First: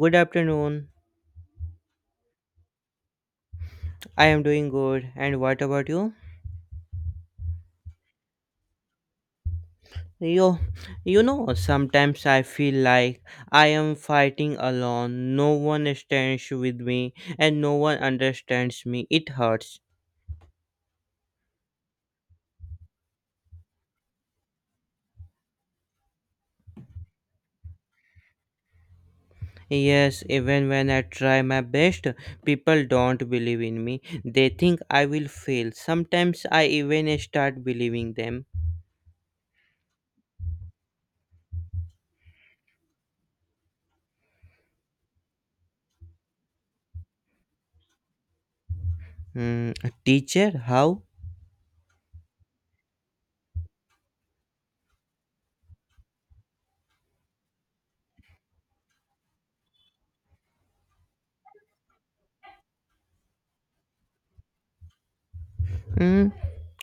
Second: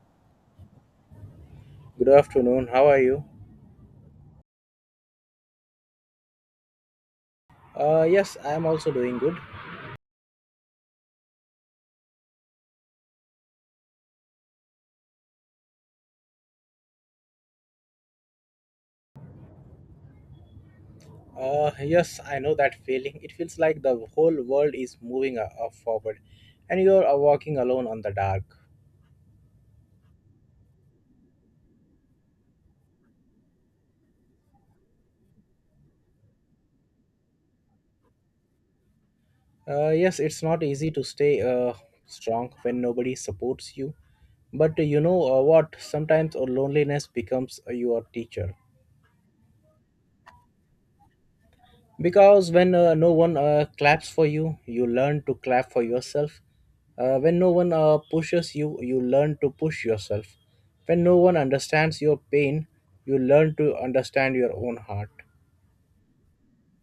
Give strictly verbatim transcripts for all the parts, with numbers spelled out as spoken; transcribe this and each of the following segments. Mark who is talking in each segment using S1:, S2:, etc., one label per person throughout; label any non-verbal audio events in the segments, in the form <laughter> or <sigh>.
S1: Good afternoon.
S2: Good afternoon. How are you?
S1: I am doing good. And what about you?
S2: Uh, yes, I am also doing good.
S1: Yo, you know, sometimes I feel like I am fighting alone. No one stands with me and no one understands me. It hurts.
S2: Uh, yes, I know that feeling. It feels like the whole world is moving uh, uh, forward, and you are uh, walking alone on the dark.
S1: Yes, even when I try my best, people don't believe in me. They think I will fail. Sometimes I even start believing them.
S2: Uh, yes, it's not easy to stay uh, strong when nobody supports you. But uh, you know uh, what? Sometimes uh, loneliness becomes uh, your teacher.
S1: Hmm, teacher, how?
S2: Because when uh, no one uh, claps for you, you learn to clap for yourself. Uh, when no one uh, pushes you, you learn to push yourself. When no one understands your pain, you learn to understand your own heart.
S1: Hmm,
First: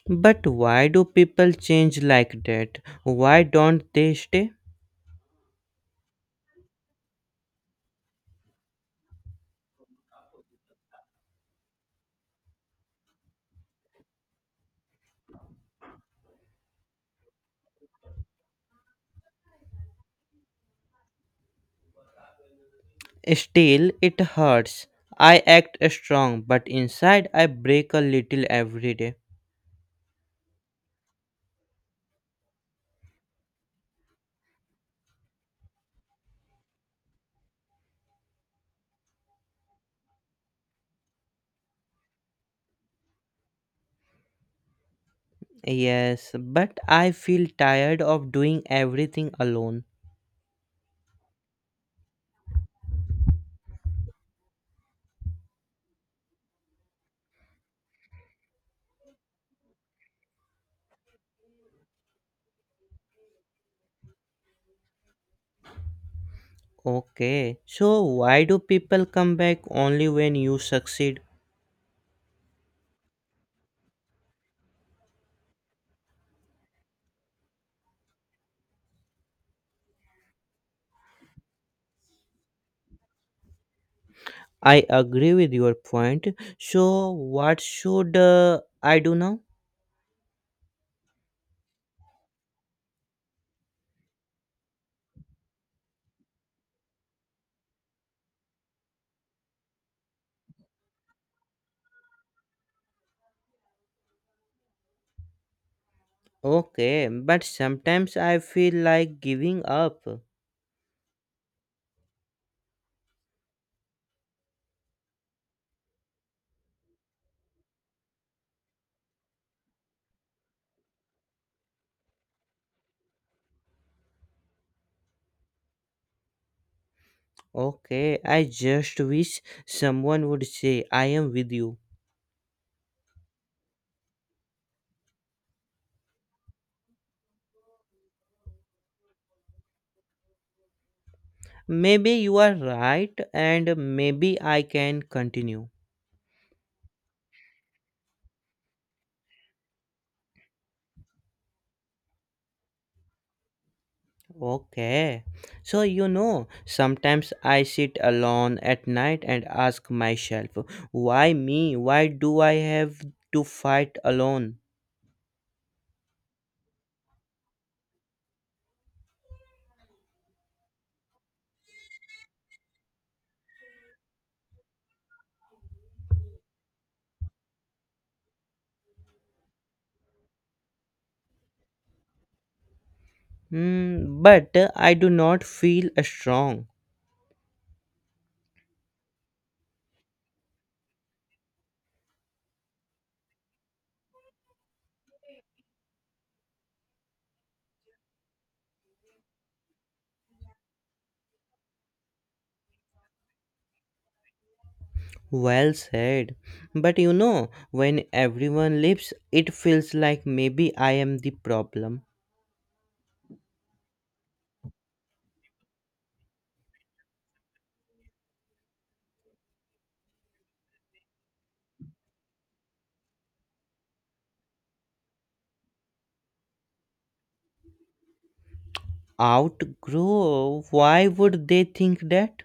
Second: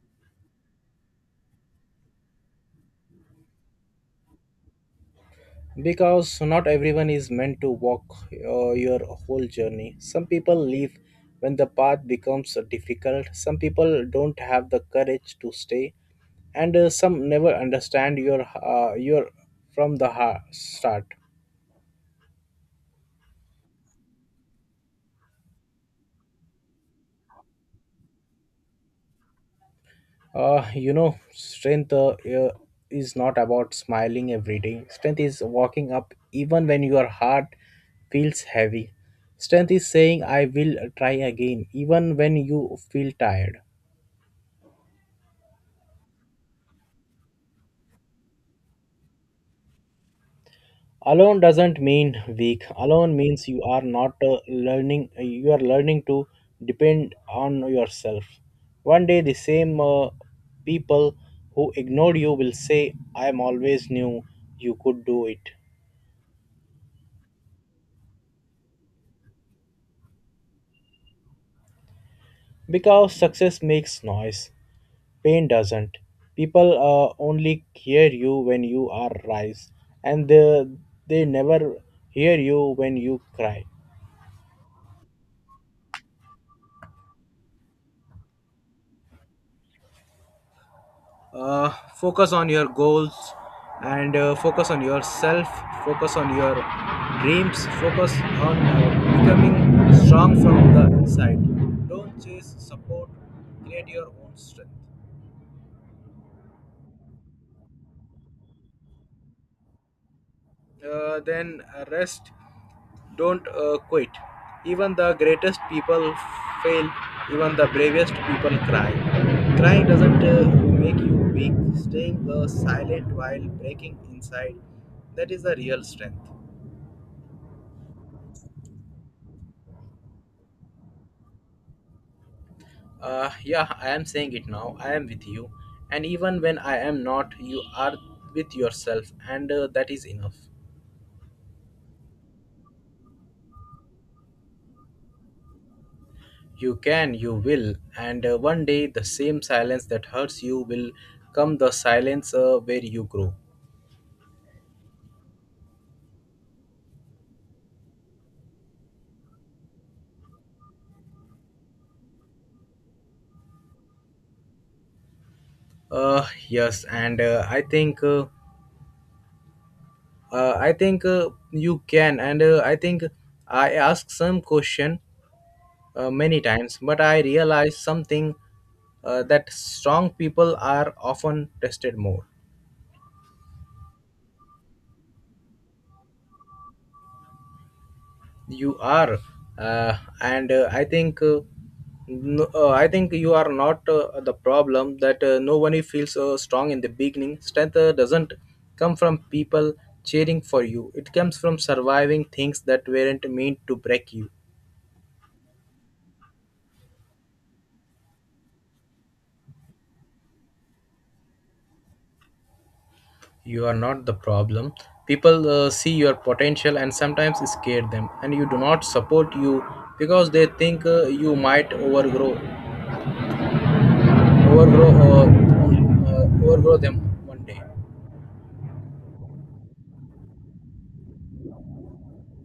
S1: but why do people change like that? Why don't they stay?
S2: Because not everyone is meant to walk uh, your whole journey. Some people leave when the path becomes uh, difficult. Some people don't have the courage to stay, and uh, some never understand your uh, your from the heart start.
S1: Still, it hurts. I act strong, but inside I break a little every day.
S2: Uh, you know, strength uh, uh, is not about smiling every day. Strength is walking up even when your heart feels heavy. Strength is saying, I will try again, even when you feel tired.
S1: Yes, but I feel tired of doing everything alone.
S2: Alone doesn't mean weak. Alone means you are not uh, learning, uh, you are learning to depend on yourself. One day, the same uh, people who ignored you will say, I am always knew you could do it.
S1: Okay, so why do people come back only when you succeed?
S2: Because success makes noise, pain doesn't. People uh, only hear you when you are rise, and they, they never hear you when you cry.
S1: I agree with your point. So, what should uh, I do now?
S2: Uh, focus on your goals, and uh, focus on yourself, focus on your dreams, focus on uh, becoming strong from the inside. Don't chase support, create your own strength.
S1: Okay, but sometimes I feel like giving up.
S2: Uh, then uh, rest, don't uh, quit. Even the greatest people fail, even the bravest people cry. Crying doesn't uh, make you weak, staying uh, silent while breaking inside, that is the real strength.
S1: Okay, I just wish someone would say, I am with you.
S2: Uh, yeah, I am saying it now. I am with you. And even when I am not, you are with yourself, and uh, that is enough.
S1: Maybe you are right, and maybe I can continue.
S2: You can, you will, and uh, one day the same silence that hurts you will come the silence uh, where you grow.
S1: Okay. So, you know, sometimes I sit alone at night and ask myself, why me? Why do I have to fight alone?
S2: Uh, yes, and uh, I think uh, uh, I think uh, you can, and uh, I think I asked some question uh, many times, but I realized something uh, that strong people are often tested more.
S1: Hmm, but I do not feel strong.
S2: You are uh, and uh, I think uh, no, uh, I think you are not uh, the problem. That uh, no one feels uh, strong in the beginning. Strength uh, doesn't come from people cheering for you. It comes from surviving things that weren't meant to break you.
S1: Well said. But you know, when everyone leaves, it feels like maybe I am the problem.
S2: You are not the problem. People uh, see your potential and sometimes scare them and you do not support you, because they think uh, you might overgrow overgrow uh, uh, overgrow them one day.
S1: Outgrow, why would they think that?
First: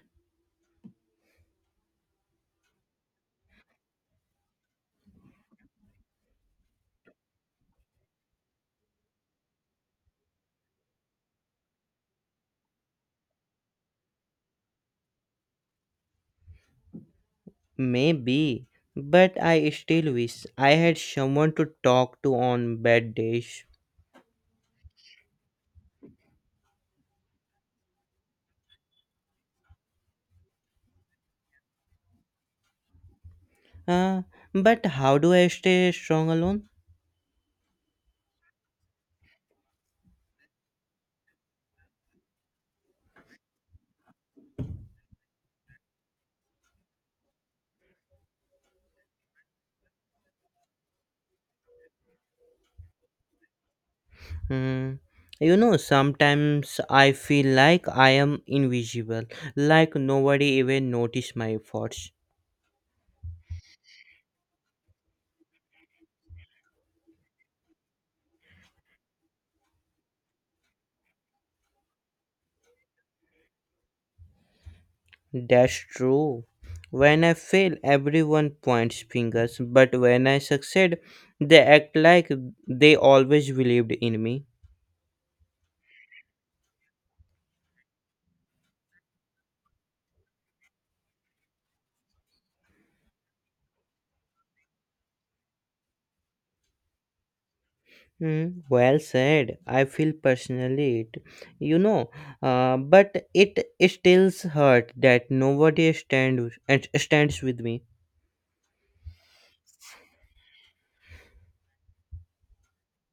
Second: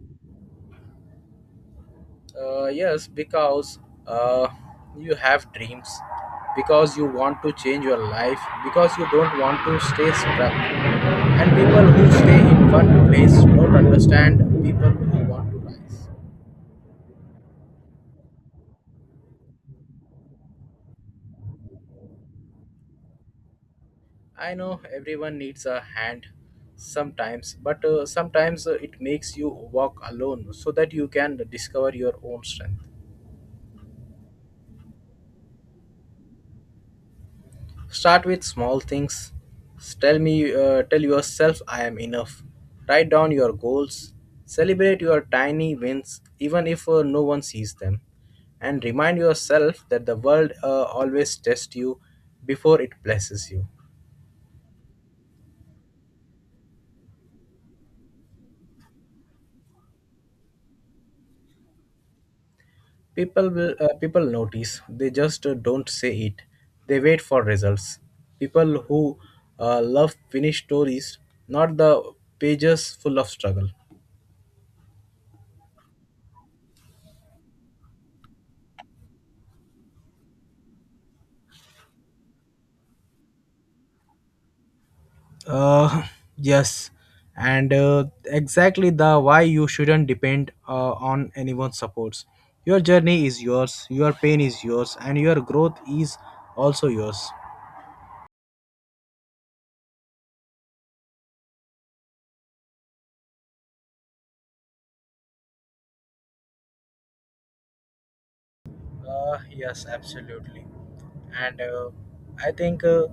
S2: Uh, yes, because uh, you have dreams, because you want to change your life, because you don't want to stay stuck. And people who stay in one place don't understand people who want to rise.
S1: Maybe, but I still wish I had someone to talk to on bad days.
S2: I know everyone needs a hand sometimes, but uh, sometimes uh, it makes you walk alone so that you can discover your own strength.
S1: Uh, but how do I stay strong alone?
S2: Start with small things. Tell me, uh, tell yourself, I am enough. Write down your goals. Celebrate your tiny wins, even if uh, no one sees them. And remind yourself that the world uh, always tests you before it blesses you.
S1: Hmm. You know, sometimes I feel like I am invisible, like nobody even noticed my efforts.
S2: People will, uh, people notice. They just uh, don't say it. They wait for results. People who uh, love finished stories, not the pages full of struggle.
S1: That's true. When I fail, everyone points fingers, but when I succeed, they act like they always believed in me.
S2: Uh, yes, and uh, exactly the why you shouldn't depend uh, on anyone's supports. Your journey is yours, your pain is yours, and your growth is also yours.
S1: Hmm, well said. I feel personally it, you know, uh, but it still hurt that nobody stand and stands with me.
S2: Uh, yes, absolutely. And uh, I think uh,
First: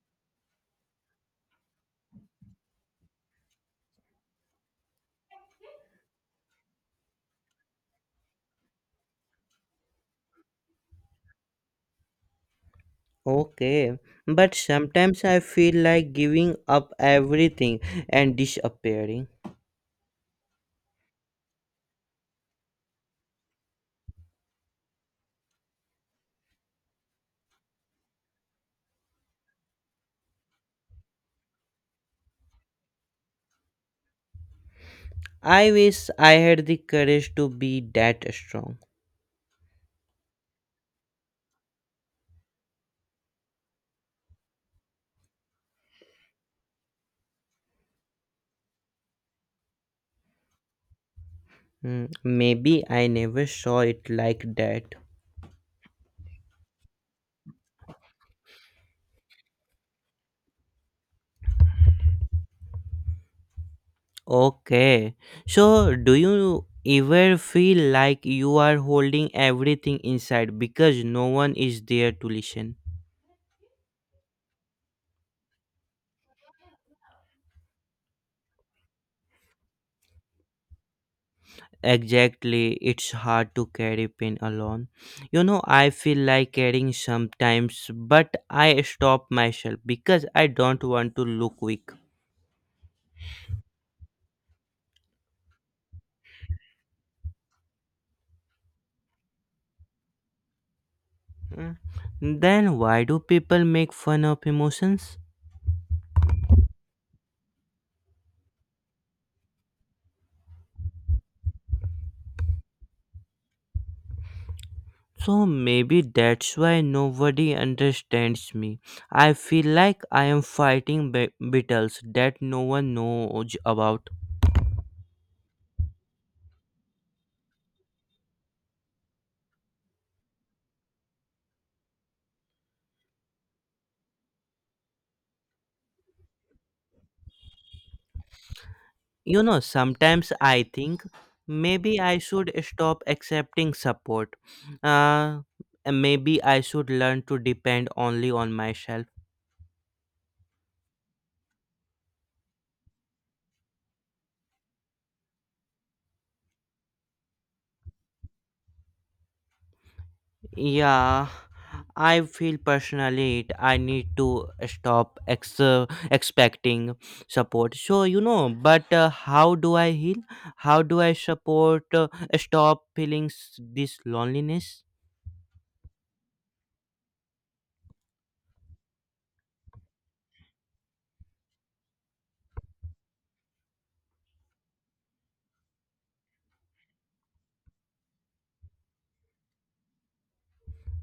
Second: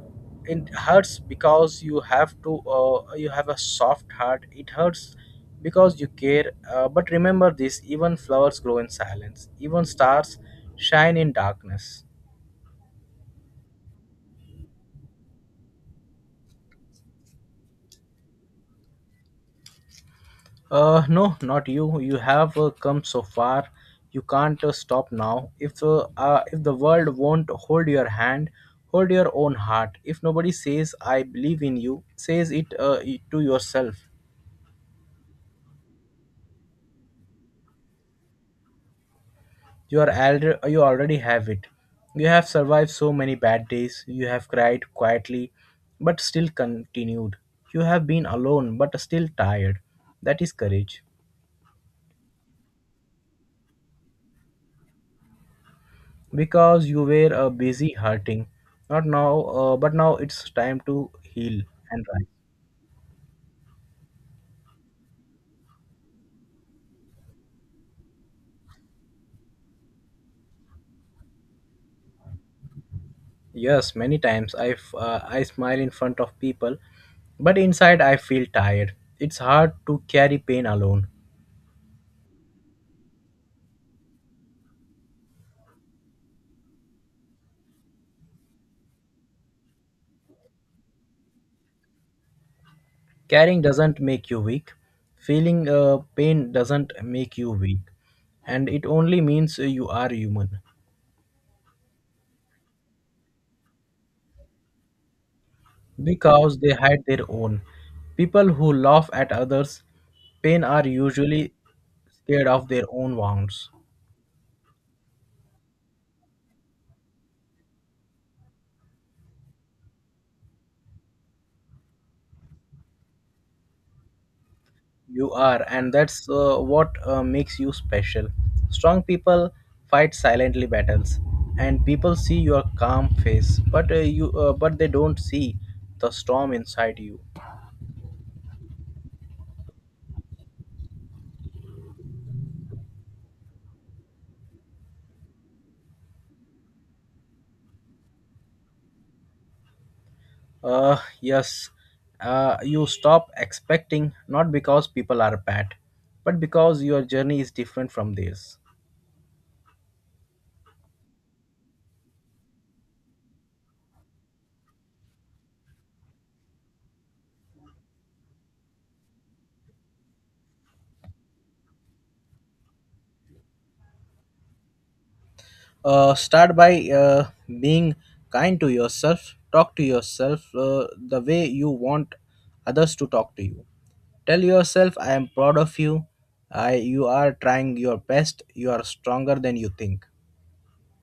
S2: it hurts because you have to, uh, you have a soft heart. It hurts because you care. Uh, but remember this, even flowers grow in silence, even stars shine in darkness.
S1: Okay, but sometimes I feel like giving up everything and disappearing.
S2: Uh, no, not you. You have uh, come so far. You can't uh, stop now. If uh, uh, if the world won't hold your hand, hold your own heart. If nobody says "I believe in you," says it uh, it to yourself.
S1: I wish I had the courage to be that strong.
S2: You are alre- you already have it. You have survived so many bad days. You have cried quietly, but still continued. You have been alone, but still tired. That is courage.
S1: Hmm, maybe I never saw it like that.
S2: Because you were uh, busy hurting, not now uh, but now it's time to heal and rise.
S1: Okay. So, do you ever feel like you are holding everything inside because no one is there to listen?
S2: Yes, many times i f- uh, I smile in front of people, but inside I feel tired. It's hard to carry pain alone.
S1: Exactly. It's hard to carry pain alone. You know, I feel like carrying sometimes, but I stop myself because I don't want to look weak.
S2: Carrying doesn't make you weak, feeling uh, pain doesn't make you weak, and it only means you are human.
S1: Mm. Then, why do people make fun of emotions?
S2: Because they hide their own. People who laugh at others pain are usually scared of their own wounds.
S1: So maybe that's why nobody understands me. I feel like I am fighting ba- battles that no one knows about.
S2: You are, and that's uh, what uh, makes you special. Strong people fight silently battles, and people see your calm face, but uh, you, uh, but they don't see the storm inside you.
S1: You know, sometimes I think maybe I should stop accepting support. Uh, and maybe I should learn to depend only on myself.
S2: Uh, yes, uh, you stop expecting not because people are bad, but because your journey is different from theirs.
S1: Yeah, I feel personally it. I need to stop ex- uh, expecting support. So you know, but uh, how do I heal? How do I support? Uh, stop feeling s- this loneliness.
S2: Uh, start by uh, being kind to yourself. Talk to yourself uh, the way you want others to talk to you. Tell yourself, I am proud of you. I, you are trying your best. You are stronger than you think.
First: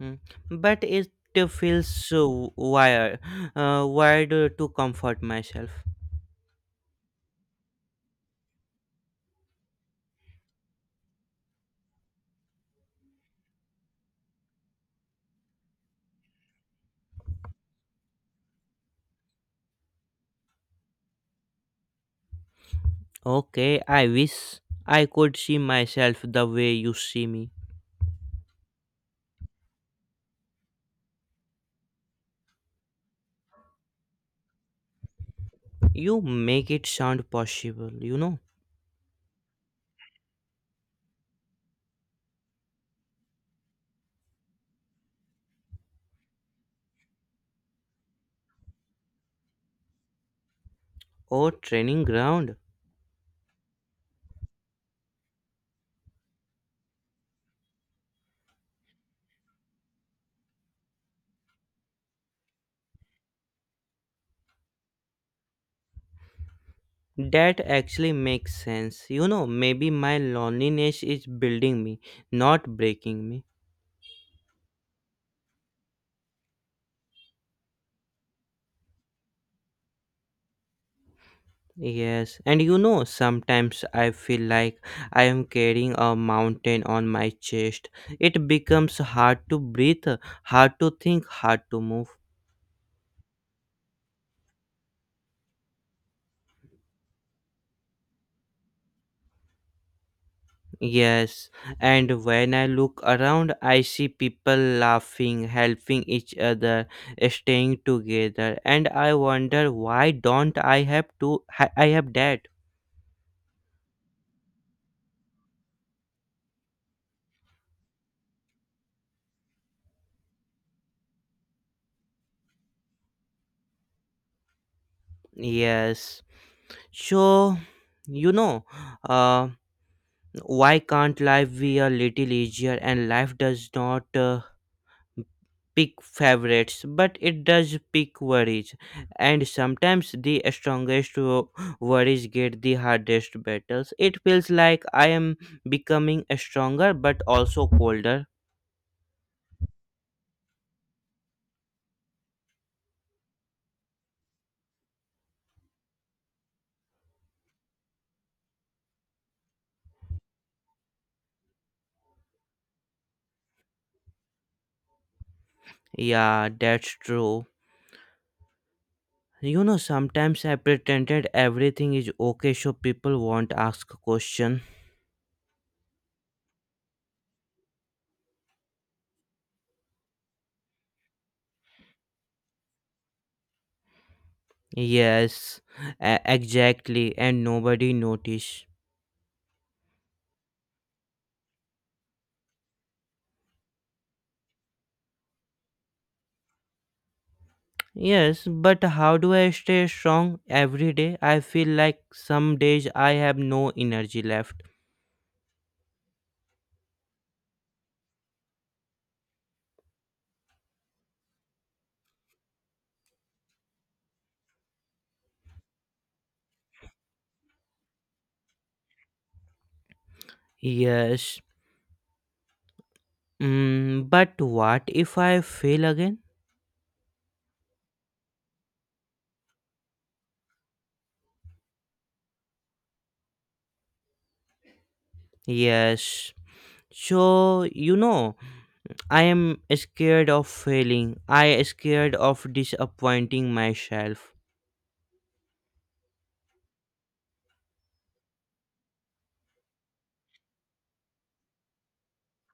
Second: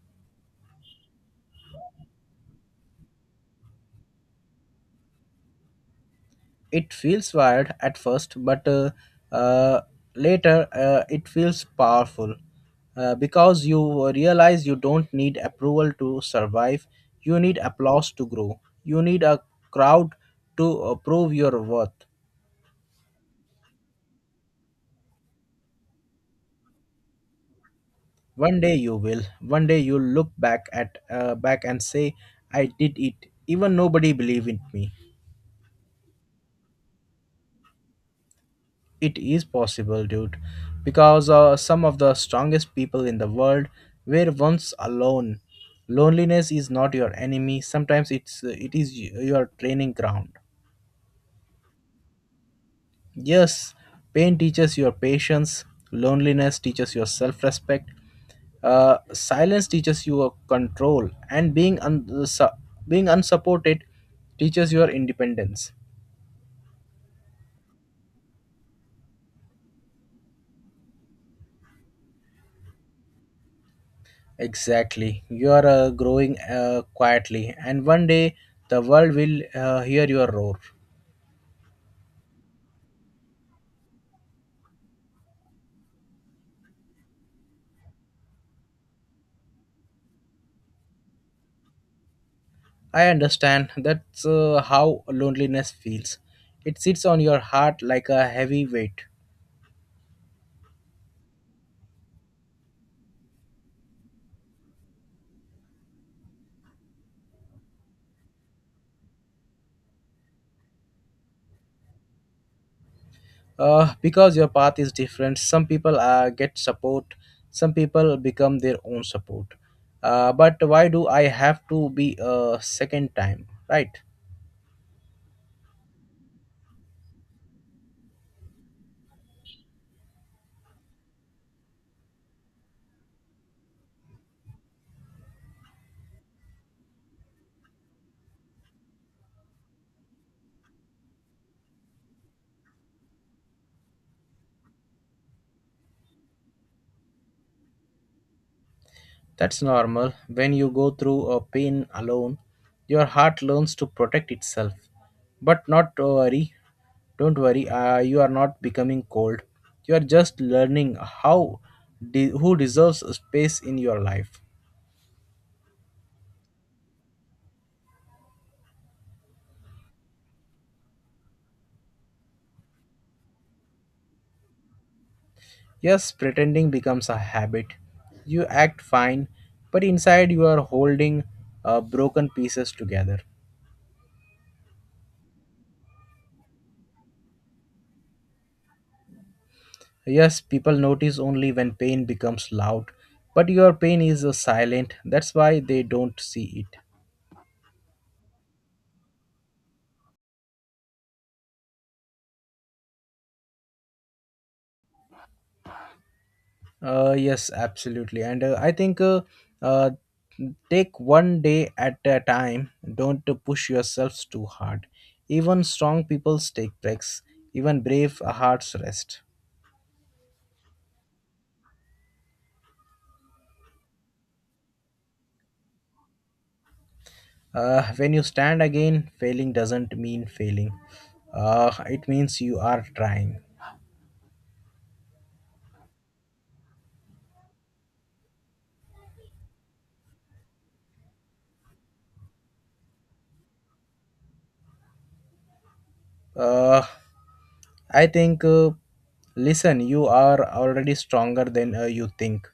S1: Mm. But it uh, feels so wired, uh, wired uh, to comfort myself.
S2: It feels wired at first, but uh, uh, later uh, it feels powerful uh, because you realize you don't need approval to survive. You need applause to grow. You need a crowd to uh, prove your worth.
S1: Okay, I wish I could see myself the way you see me.
S2: One day you will. One day you'll look back at uh, back and say, "I did it." Even nobody believed in me.
S1: You make it sound possible. You know.
S2: It is possible, dude, because uh, some of the strongest people in the world were once alone. Loneliness is not your enemy. Sometimes it's uh, it is y- your training ground.
S1: Oh, training ground.
S2: Yes, pain teaches your patience. Loneliness teaches your self-respect. Uh, silence teaches you a control, and being un- uh, su- being unsupported teaches your independence.
S1: That actually makes sense. You know, maybe my loneliness is building me, not breaking me.
S2: Exactly. You are uh, growing uh, quietly, and one day the world will uh, hear your roar.
S1: Yes, and you know, sometimes I feel like I am carrying a mountain on my chest. It becomes hard to breathe, hard to think, hard to move.
S2: I understand that's uh, how loneliness feels. It sits on your heart like a heavy weight.
S1: Yes, and when I look around, I see people laughing, helping each other, staying together, and I wonder why don't I have to? I I have that.
S2: Uh, because your path is different, some people uh, get support, some people become their own support. Uh, but why do I have to be a second time, right?
S1: Yes. So, you know, uh, why can't life be a little easier? And life does not uh, pick favorites, but it does pick worries. And sometimes the strongest wo- worries get the hardest battles. It feels like I am becoming stronger, but also colder.
S2: That's normal. When you go through a pain alone, your heart learns to protect itself. But not to worry. Don't worry. Uh, you are not becoming cold. You are just learning how de- who deserves a space in your life.
S1: Yeah, that's true. You know, sometimes I pretended everything is okay so people won't ask a question.
S2: Yes, pretending becomes a habit. You act fine, but inside you are holding uh, broken pieces together.
S1: Yes, e- exactly, and nobody notice.
S2: Yes, people notice only when pain becomes loud, but your pain is uh, silent. That's why they don't see it.
S1: Yes, but how do I stay strong every day? I feel like some days I have no energy left.
S2: Uh, yes, absolutely. And uh, I think uh, uh, take one day at a time. Don't uh, push yourselves too hard. Even strong people take breaks. Even brave hearts rest.
S1: Yes. Mm, but what if I fail again?
S2: Uh, when you stand again, failing doesn't mean failing. Uh, it means you are trying.
S1: Yes. So, you know, I am scared of failing. I scared of disappointing myself.
S2: Uh, I think, uh, listen, you are already stronger than uh, you think.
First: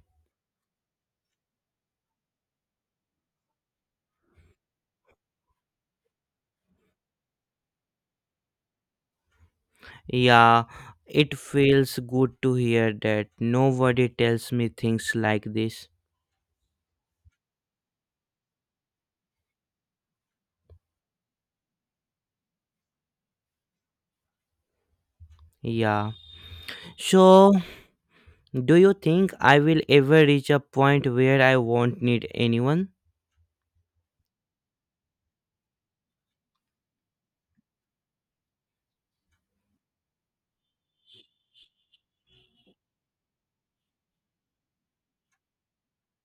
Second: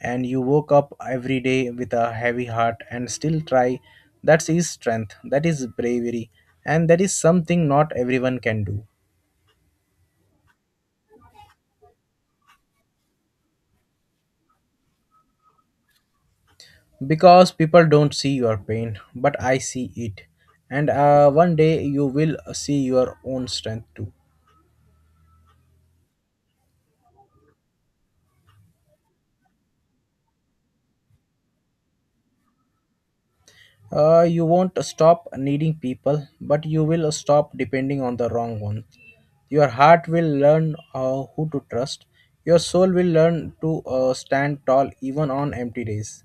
S2: And you woke up every day with a heavy heart and still try. That is strength, that is bravery, and that is something not everyone can do.
S1: Yeah, it feels good to hear that. Nobody tells me things like this.
S2: Because people don't see your pain, but I see it. And uh, one day you will see your own strength too.
S1: Yeah. So, do you think I will ever reach a point where I won't need anyone?
S2: Uh, you won't stop needing people, but you will stop depending on the wrong ones. Your heart will learn uh, who to trust. Your soul will learn to uh, stand tall even on empty days.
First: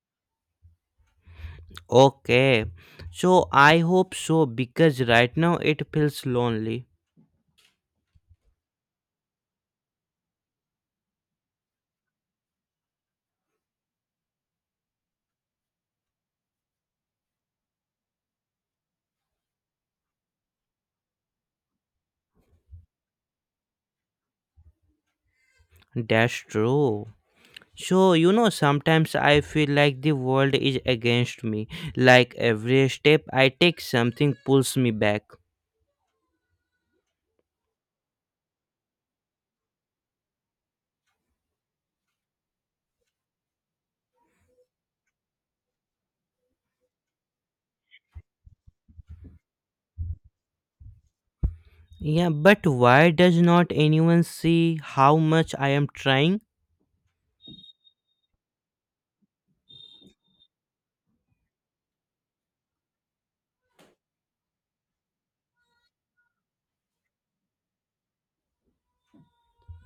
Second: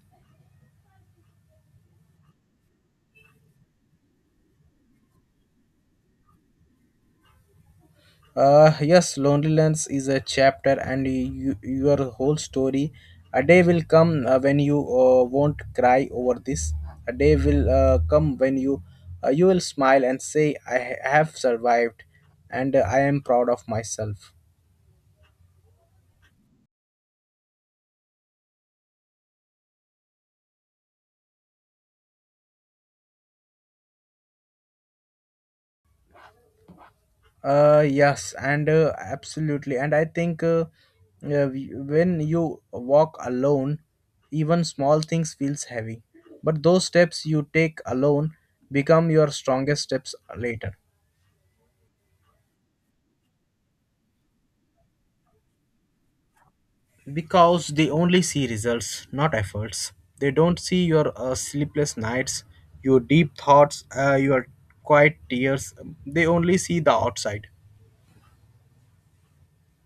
S1: Okay. So, I hope so because right now it feels lonely.
S2: Uh, yes, loneliness is a chapter, and you, your whole story. A day will come uh, when you uh, won't cry over this. A day will uh, come when you uh, you will smile and say, "I ha- have survived, and uh, I am proud of myself."
S1: That's true. So, you know, sometimes I feel like the world is against me. Like every step I take, something pulls me back.
S2: Uh, yes, and uh, absolutely. And I think uh, uh, we- when you walk alone, even small things feels heavy. But those steps you take alone become your strongest steps later.
S1: Yeah, but why does not anyone see how much I am trying?
S2: Because they only see results, not efforts. They don't see your uh, sleepless nights, your deep thoughts, uh, your quiet tears. They only see the outside.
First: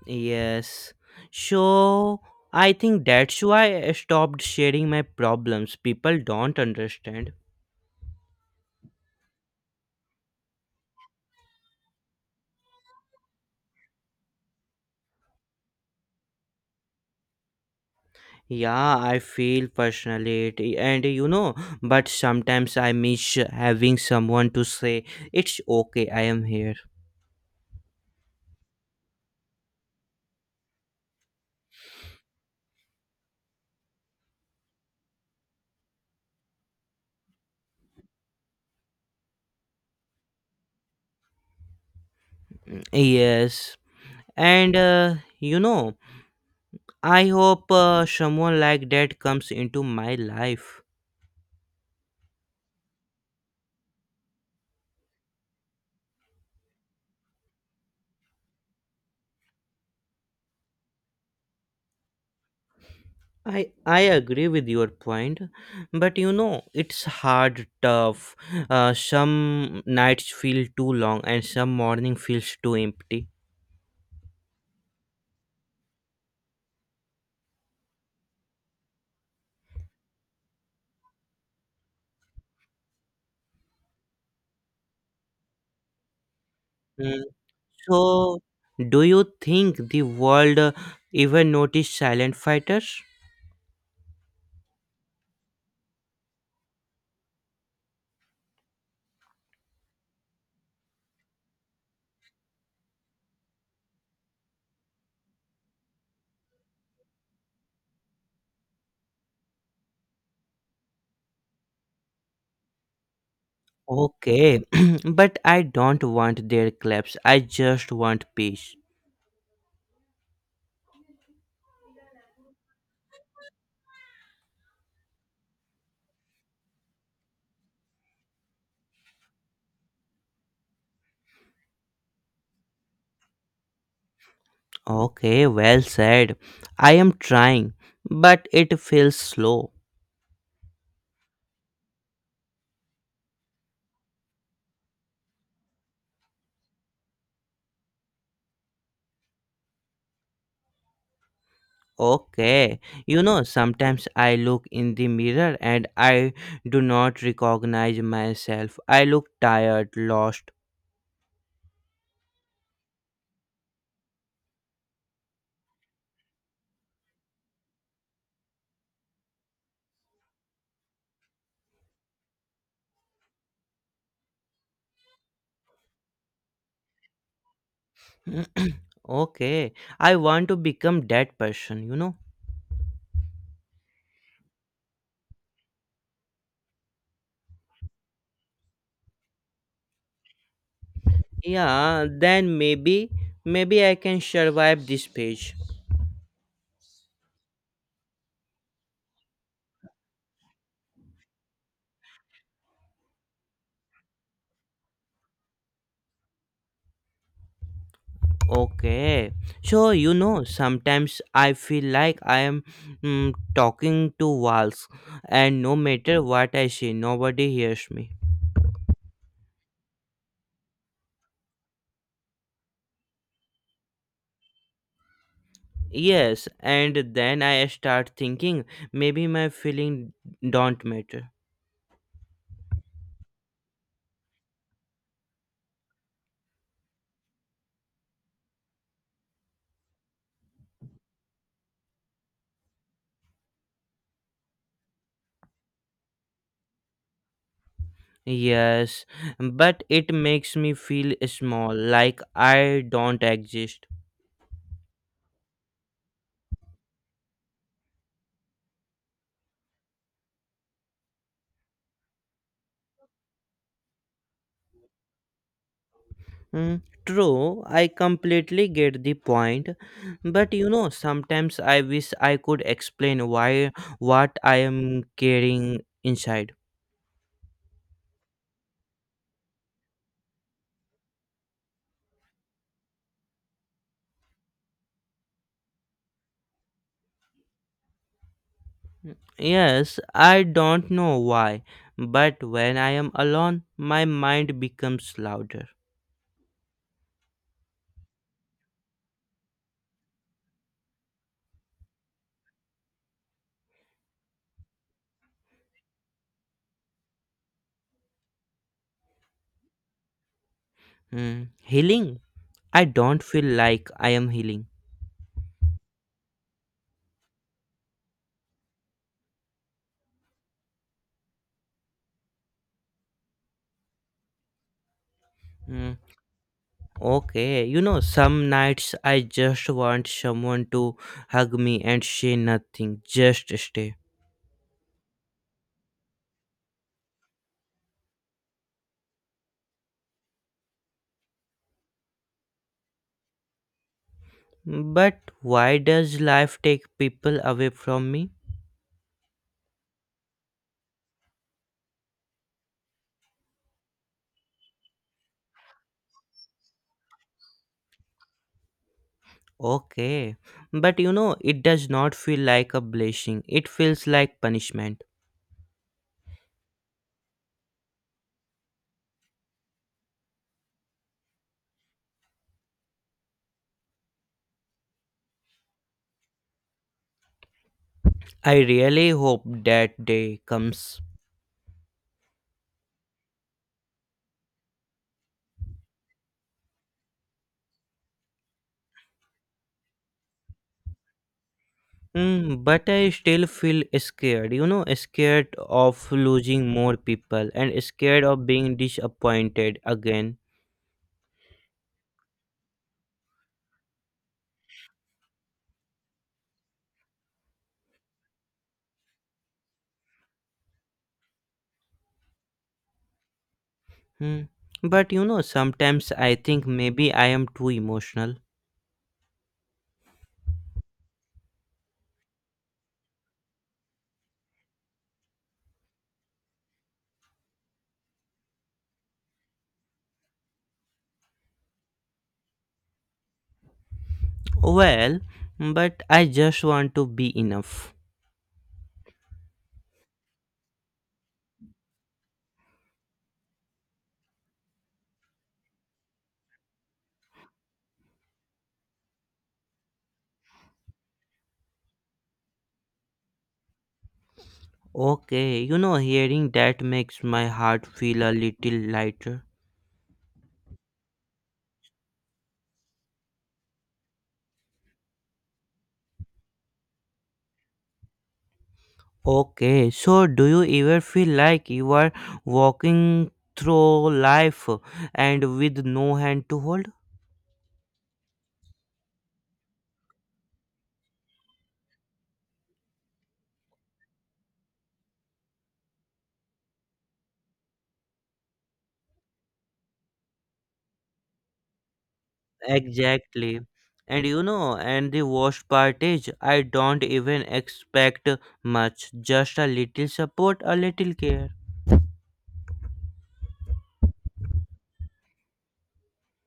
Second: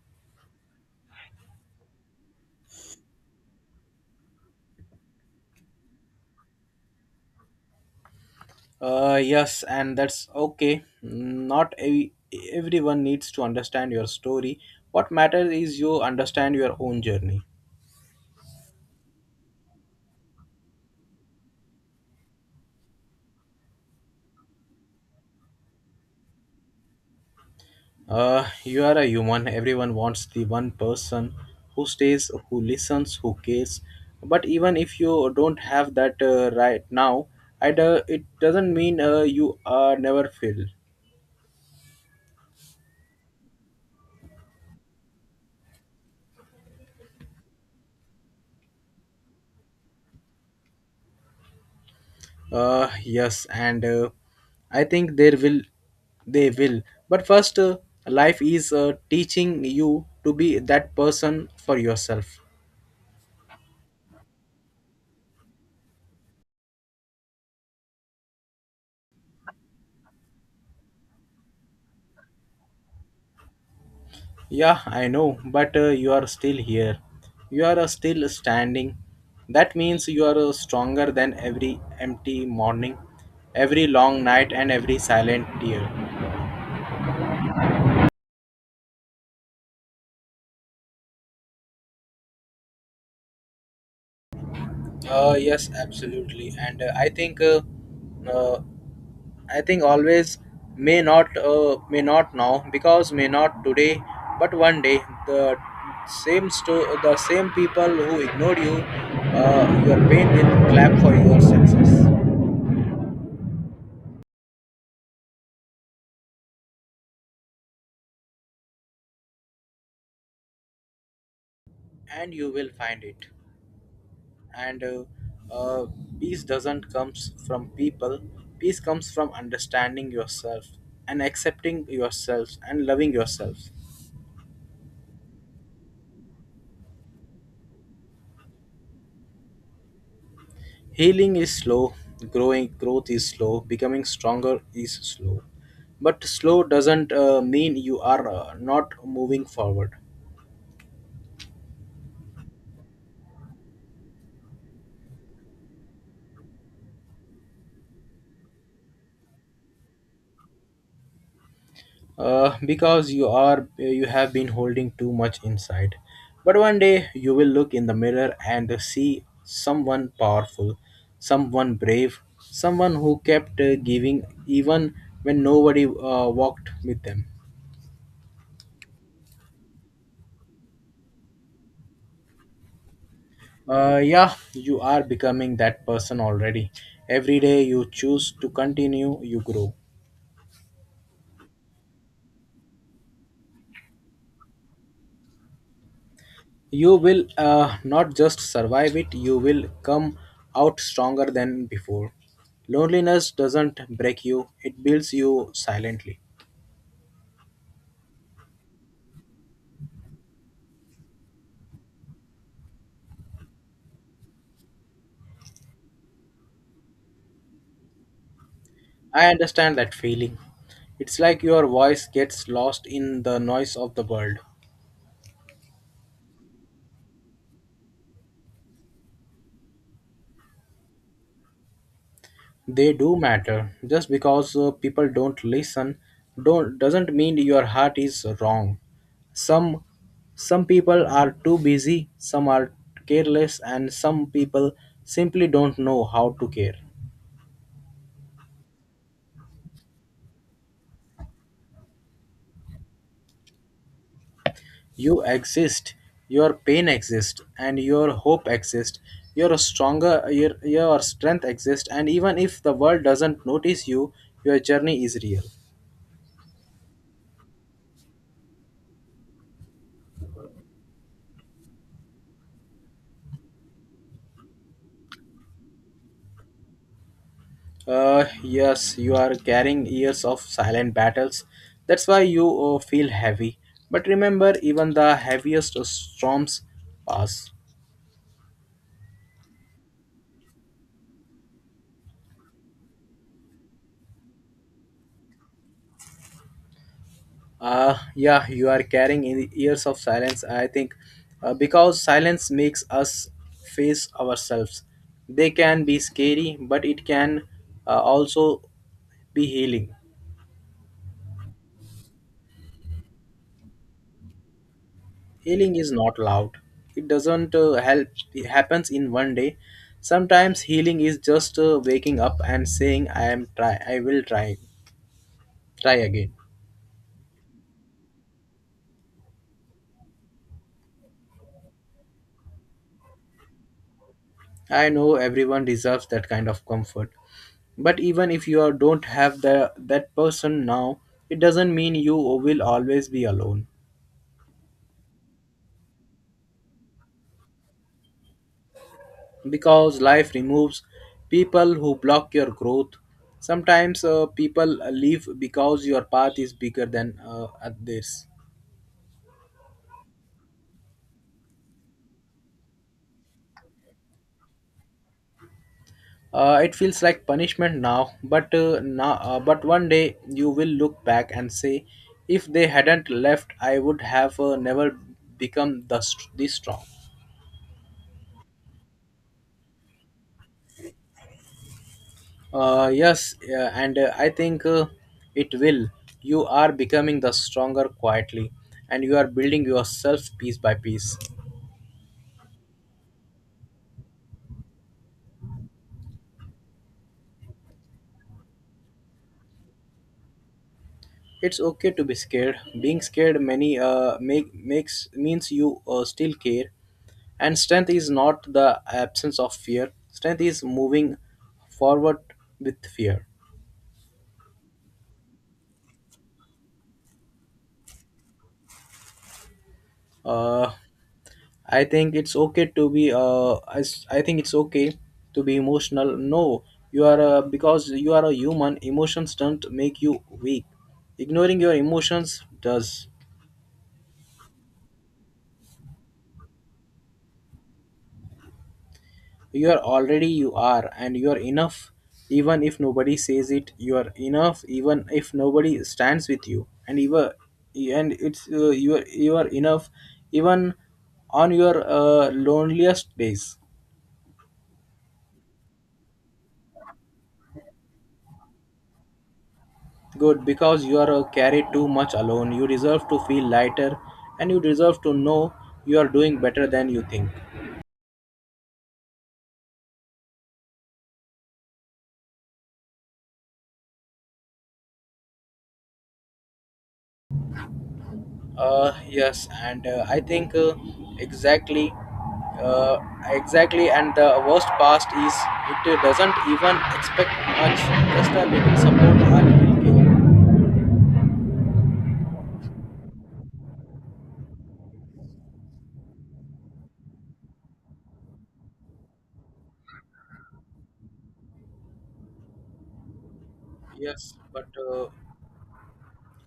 S1: Yes. So I think that's why I stopped sharing my problems. People don't understand.
S2: Uh, yes, and that's okay. Not ev- Everyone needs to understand your story. What matters is you understand your own journey.
S1: Yeah, I feel personally it, and you know, but sometimes I miss having someone to say, it's okay, I am here.
S2: Uh, you are a human. Everyone wants the one person who stays, who listens, who cares. But even if you don't have that uh, right now, I do- it doesn't mean uh, you are never filled.
S1: Yes. And uh, you know, I hope uh, someone like that comes into my life.
S2: Uh, yes, and uh, I think there will, they will. But first, uh, life is uh, teaching you to be that person for yourself.
S1: I I agree with your point, but you know it's hard, tough. Uh, some nights feel too long, and some morning feels too empty.
S2: Yeah, I know, but uh, you are still here. You are uh, still standing. That means you are uh, stronger than every empty morning, every long night, and every silent tear.
S1: Mm. So, do you think the world uh, even notice silent fighters?
S2: Uh, yes, absolutely. And uh, I think uh, uh, I think always may not uh, may not now because may not today, but one day the same sto- the same people who ignored you, uh, your pain will clap for your success,
S1: Okay, <clears throat> but I don't want their claps. I just want peace.
S2: and you will find it. And uh, uh, Peace doesn't comes from people. Peace comes from understanding yourself and accepting yourself and loving yourself.
S1: Okay, well said. I am trying, but it feels slow.
S2: Healing is slow, growing growth is slow, becoming stronger is slow. But slow doesn't uh, mean you are uh, not moving forward.
S1: Okay, you know, sometimes I look in the mirror and I do not recognize myself. I look tired, lost.
S2: Uh, because you are you have been holding too much inside. But one day you will look in the mirror and see someone powerful, someone brave, someone who kept uh, giving even when nobody uh, walked with them.
S1: Okay, I want to become that person, you know.
S2: Uh, yeah, you are becoming that person already. Every day you choose to continue, you grow.
S1: Yeah, then maybe, maybe I can survive this page.
S2: You will uh, not just survive it, you will come out stronger than before. Loneliness doesn't break you, it builds you silently.
S1: Okay. So, you know, sometimes I feel like I am mm, talking to walls, and no matter what I say, nobody hears me.
S2: I understand that feeling. It's like your voice gets lost in the noise of the world.
S1: Yes, and then I start thinking maybe my feeling don't matter.
S2: They do matter. Just because uh, people don't listen, don't doesn't mean your heart is wrong. Some some people are too busy, some are careless, and some people simply don't know how to care.
S1: Yes, but it makes me feel small, like I don't exist.
S2: You exist, your pain exists, and your hope exists. You're stronger, your, your strength exists, and even if the world doesn't notice you, your journey is real.
S1: Mm, true, I completely get the point, but you know, sometimes I wish I could explain why what I am carrying inside.
S2: Uh, yes, you are carrying years of silent battles. That's why you uh, feel heavy. But remember, even the heaviest storms pass.
S1: Yes, I don't know why, but when I am alone, my mind becomes louder.
S2: Uh, yeah, you are carrying in years of silence, I think, uh, because silence makes us face ourselves. They can be scary, but it can uh, also be healing.
S1: Mm, healing? I don't feel like I am healing.
S2: Healing is not loud. It doesn't uh, help. It happens in one day. Sometimes healing is just uh, waking up and saying, "I am try. I will try.
S1: Mm,
S2: Try again."
S1: okay, you know, some nights I just want someone to hug me and say nothing, just stay.
S2: I know everyone deserves that kind of comfort. But even if you are- don't have the, that person now, it doesn't mean you will always be alone.
S1: But why does life take people away from me?
S2: Because life removes people who block your growth. Sometimes uh, people leave because your path is bigger than uh, others.
S1: Okay. But you know, it does not feel like a blessing. It feels like punishment.
S2: Uh, it feels like punishment now, but uh, now, uh, but one day you will look back and say, if they hadn't left, I would have uh, never become thus this strong.
S1: I really hope that day comes.
S2: Uh, yes, yeah, and uh, I think uh, it will. You are becoming the stronger quietly, and you are building yourself piece by piece.
S1: Mm, but I still feel scared, you know, scared of losing more people and scared of being disappointed again.
S2: It's okay to be scared. Being scared many uh, make makes means you uh, still care. And strength is not the absence of fear. Strength is moving forward with fear.
S1: Hmm. But you know, sometimes I think maybe I am too emotional.
S2: Uh, I think it's okay to be. Uh, I, s- I think it's okay to be emotional. No, you are a, because you are a human. Emotions don't make you weak. Ignoring your emotions does.
S1: Well, but I just want to be enough.
S2: You are already you are, and you are enough even if nobody says it. You are enough even if nobody stands with you, and even and it's uh, you are you are enough even on your uh, loneliest days.
S1: Okay, you know, hearing that makes my heart feel a little lighter.
S2: Good because you are uh, carried too much alone. You deserve to feel lighter, and you deserve to know you are doing better than you think.
S1: Okay, so do you ever feel like you are walking through life and with no hand to hold?
S2: Uh, yes, and uh, I think uh, exactly, uh, exactly. And the worst past is it doesn't even expect much, just a little support, a little care.
S1: Exactly. And you know, and the worst part is, I don't even expect much, just a little support, a little care.
S2: Yes, but uh,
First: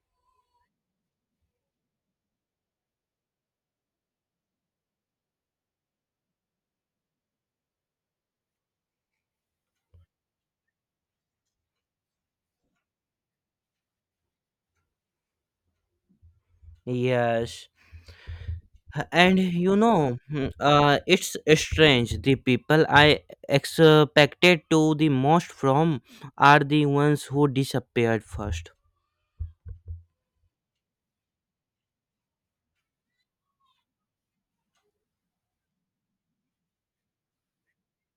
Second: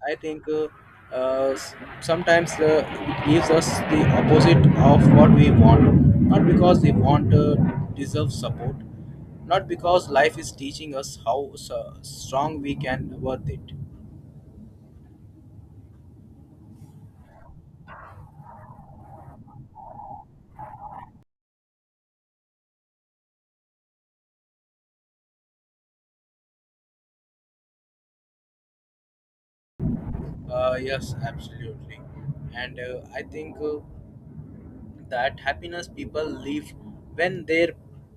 S2: I think uh, uh, s- sometimes uh, it gives us the opposite of what we want, not because we want uh, deserve support, not because life is teaching us how s- strong we can worth it.
S1: Yes. And you know, hmm, uh, it's strange the people I expected to the most from are the ones who disappeared first.
S2: Uh, yes, absolutely. And uh, I think uh, that happiness people leave when their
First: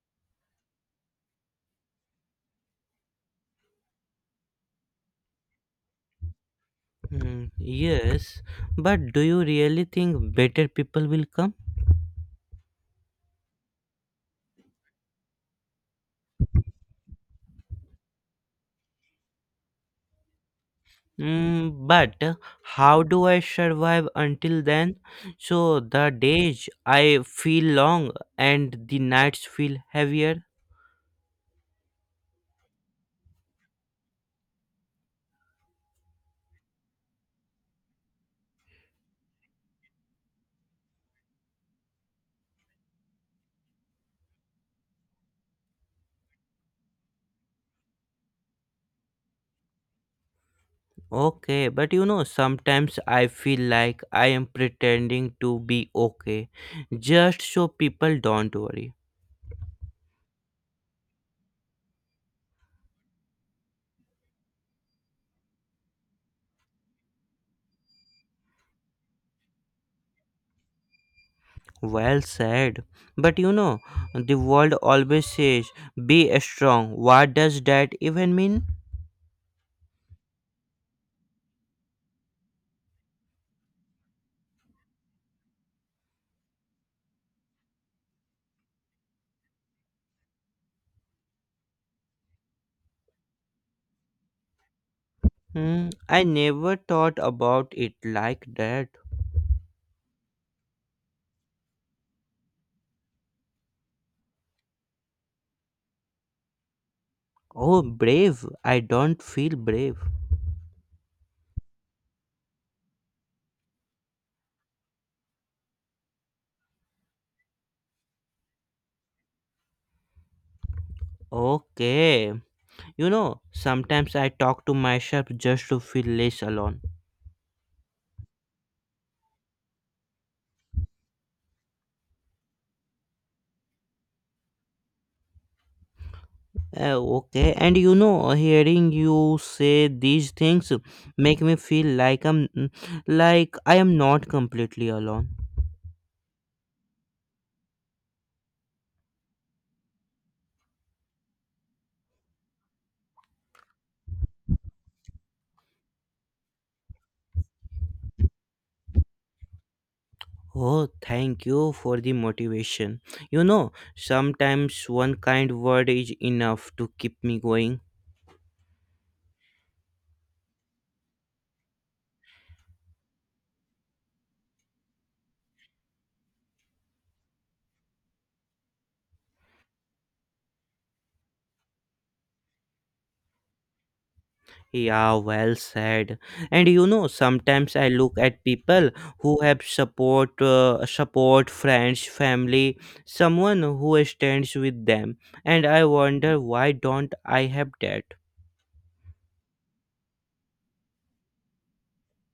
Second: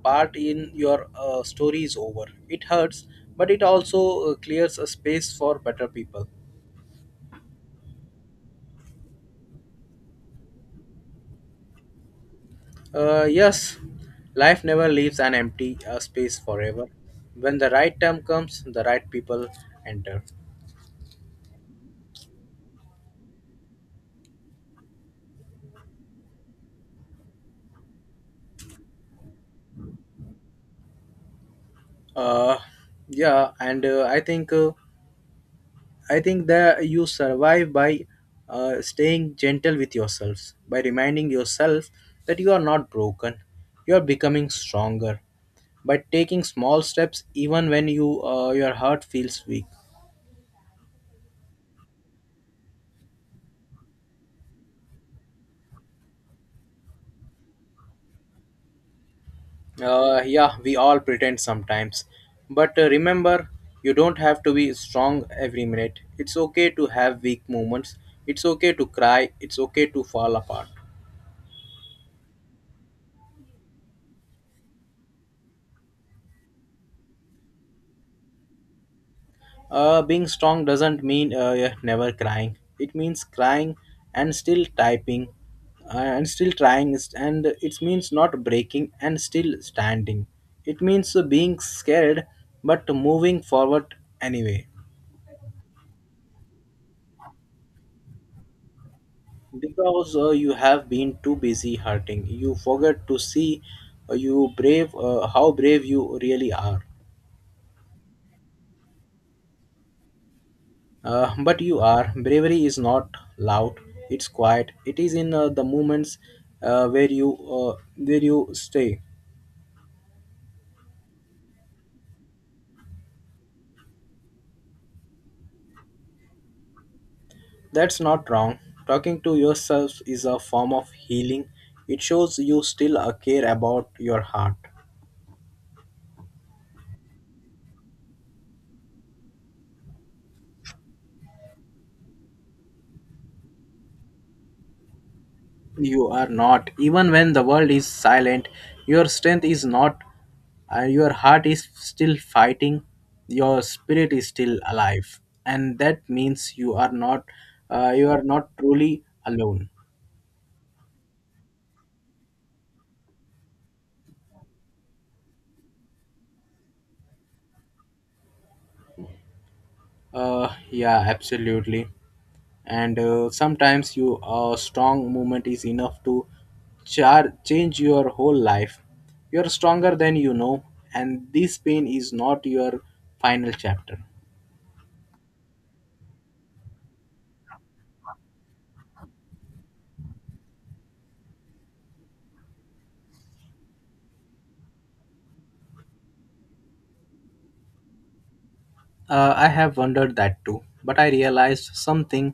S2: part in your uh, story is over. It hurts, but it also uh, clears a space for better people.
S1: Hmm, yes, but do you really think better people will come?
S2: Uh, yes, life never leaves an empty uh, space forever. When the right time comes, the right people enter.
S1: Mm, but uh, how do I survive until then? So the days I feel long and the nights feel heavier.
S2: Uh, yeah, and uh, I think. Uh, I think that you survive by uh, staying gentle with yourselves, by reminding yourself that you are not broken, you are becoming stronger, by taking small steps even when you uh, your heart feels weak.
S1: Okay, but you know, sometimes I feel like I am pretending to be okay just so people don't worry.
S2: Uh, yeah, we all pretend sometimes, but uh, remember, you don't have to be strong every minute. It's okay to have weak moments. It's okay to cry. It's okay to fall apart.
S1: Well said. But you know, the world always says be strong. What does that even mean?
S2: Uh, being strong doesn't mean uh, yeah, never crying. It means crying and still typing uh, and still trying, and it means not breaking and still standing. It means uh, being scared but moving forward anyway.
S1: Hmm, I never thought about it like that.
S2: Because uh, you have been too busy hurting, you forget to see uh, you brave uh, how brave you really are.
S1: Oh, brave. I don't feel brave.
S2: Uh, but you are. Bravery is not loud. It's quiet. It is in uh, the moments uh, where you uh, where you stay.
S1: Okay. You know, sometimes I talk to myself just to feel less alone.
S2: That's not wrong. Talking to yourself is a form of healing. It shows you still uh, care about your heart.
S1: Uh, okay, and you know, hearing you say these things make me feel like I'm mm, like I am not completely alone.
S2: You are not. Even when the world is silent, your strength is not. Uh, your heart is still fighting. Your spirit is still alive, and that means you are not. Uh, you are not truly alone.
S1: Oh, thank you for the motivation. You know, sometimes one kind word is enough to keep me going.
S2: Uh, yeah, absolutely. And uh, sometimes you a strong movement is enough to char- change your whole life. You're stronger than you know, and this pain is not your final chapter.
S1: Yeah, well said. And you know, sometimes I look at people who have support, uh, support, friends, family, someone who stands with them, and I wonder why don't I have that.
S2: Uh, I have wondered that too, but I realized something.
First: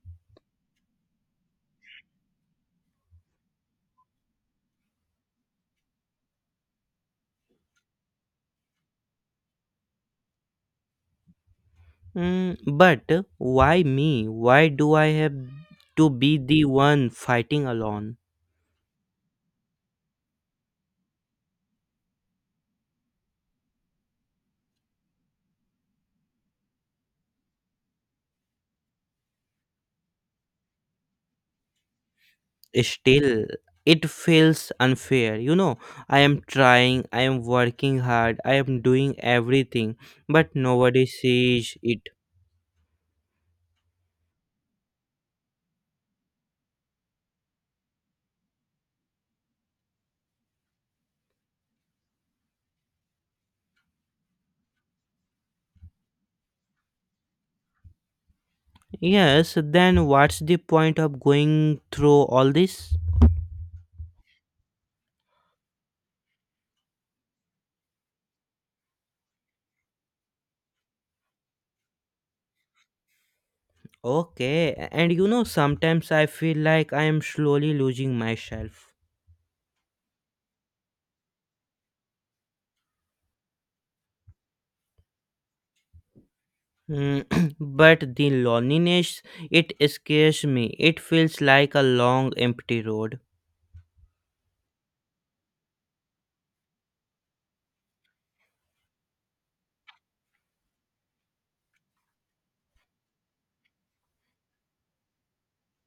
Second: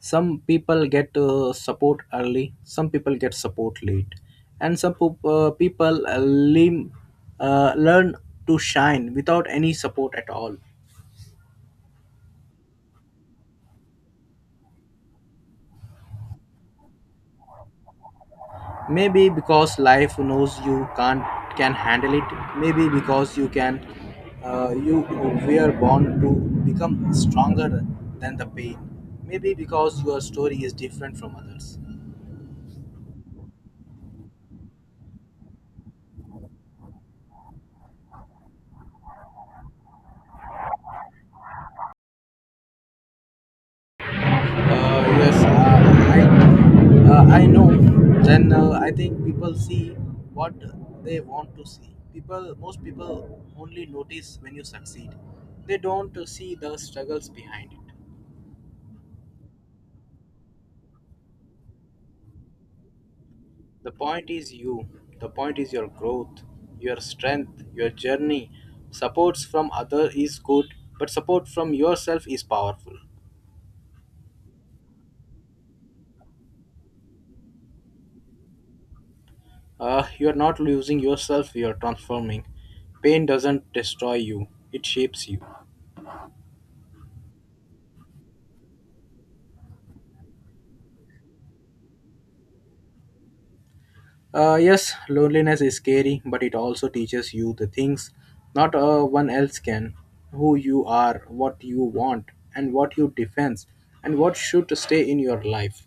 S2: Some people get uh, support early, some people get support late, and some poop- uh, people uh, lim- uh, learn to shine without any support at all.
S1: Mm, but why me? Why do I have to be the one fighting alone?
S2: Maybe because life knows you can't can handle it, maybe because you can uh, you were born to become stronger than the pain, maybe because your story is different from others.
S1: Still, it feels unfair. You know, I am trying, I am working hard, I am doing everything, but nobody sees it.
S2: uh, yes uh, i uh, I know. Then uh, I think people see what they want to see. People Most people only notice when you succeed, they don't see the struggles behind it.
S1: Yes, then what's the point of going through all this?
S2: The point is you. The point is your growth, your strength, your journey. Supports from other is good, but support from yourself is powerful.
S1: Okay, and you know, sometimes I feel like I am slowly losing myself.
S2: Uh, you are not losing yourself, you are transforming. Pain doesn't destroy you, it shapes you.
S1: Mm, <clears throat> but the loneliness, it scares me. It feels like a long empty road.
S2: Uh, yes, loneliness is scary, but it also teaches you the things not uh, one else can: who you are, what you want, and what you defend, and what should stay in your life.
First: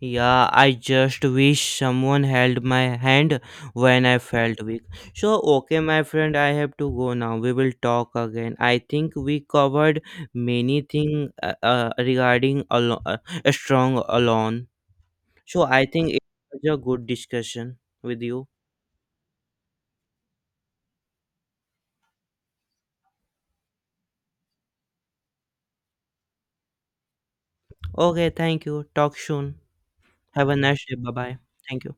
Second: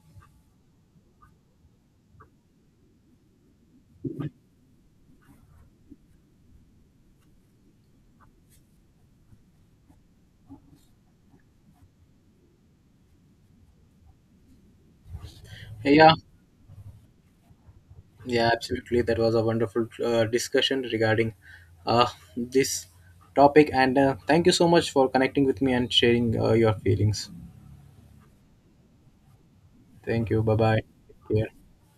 S1: Yeah, I just wish someone held my hand when I felt weak. So, okay, my friend, I have to go now. We will talk again. I think we covered many things uh, uh, regarding alo- uh, a strong alone. So, I think
S2: Yeah,
S1: it was a good discussion with you.
S2: Yeah, absolutely. That was a wonderful uh, discussion regarding uh, this topic. And uh, thank you so much for connecting with me and sharing uh, your feelings.
S1: Okay, thank you. Talk soon.
S2: Thank you.
S1: Have a
S2: Bye bye.
S1: nice day. Bye bye.
S2: Take care.
S1: Thank you.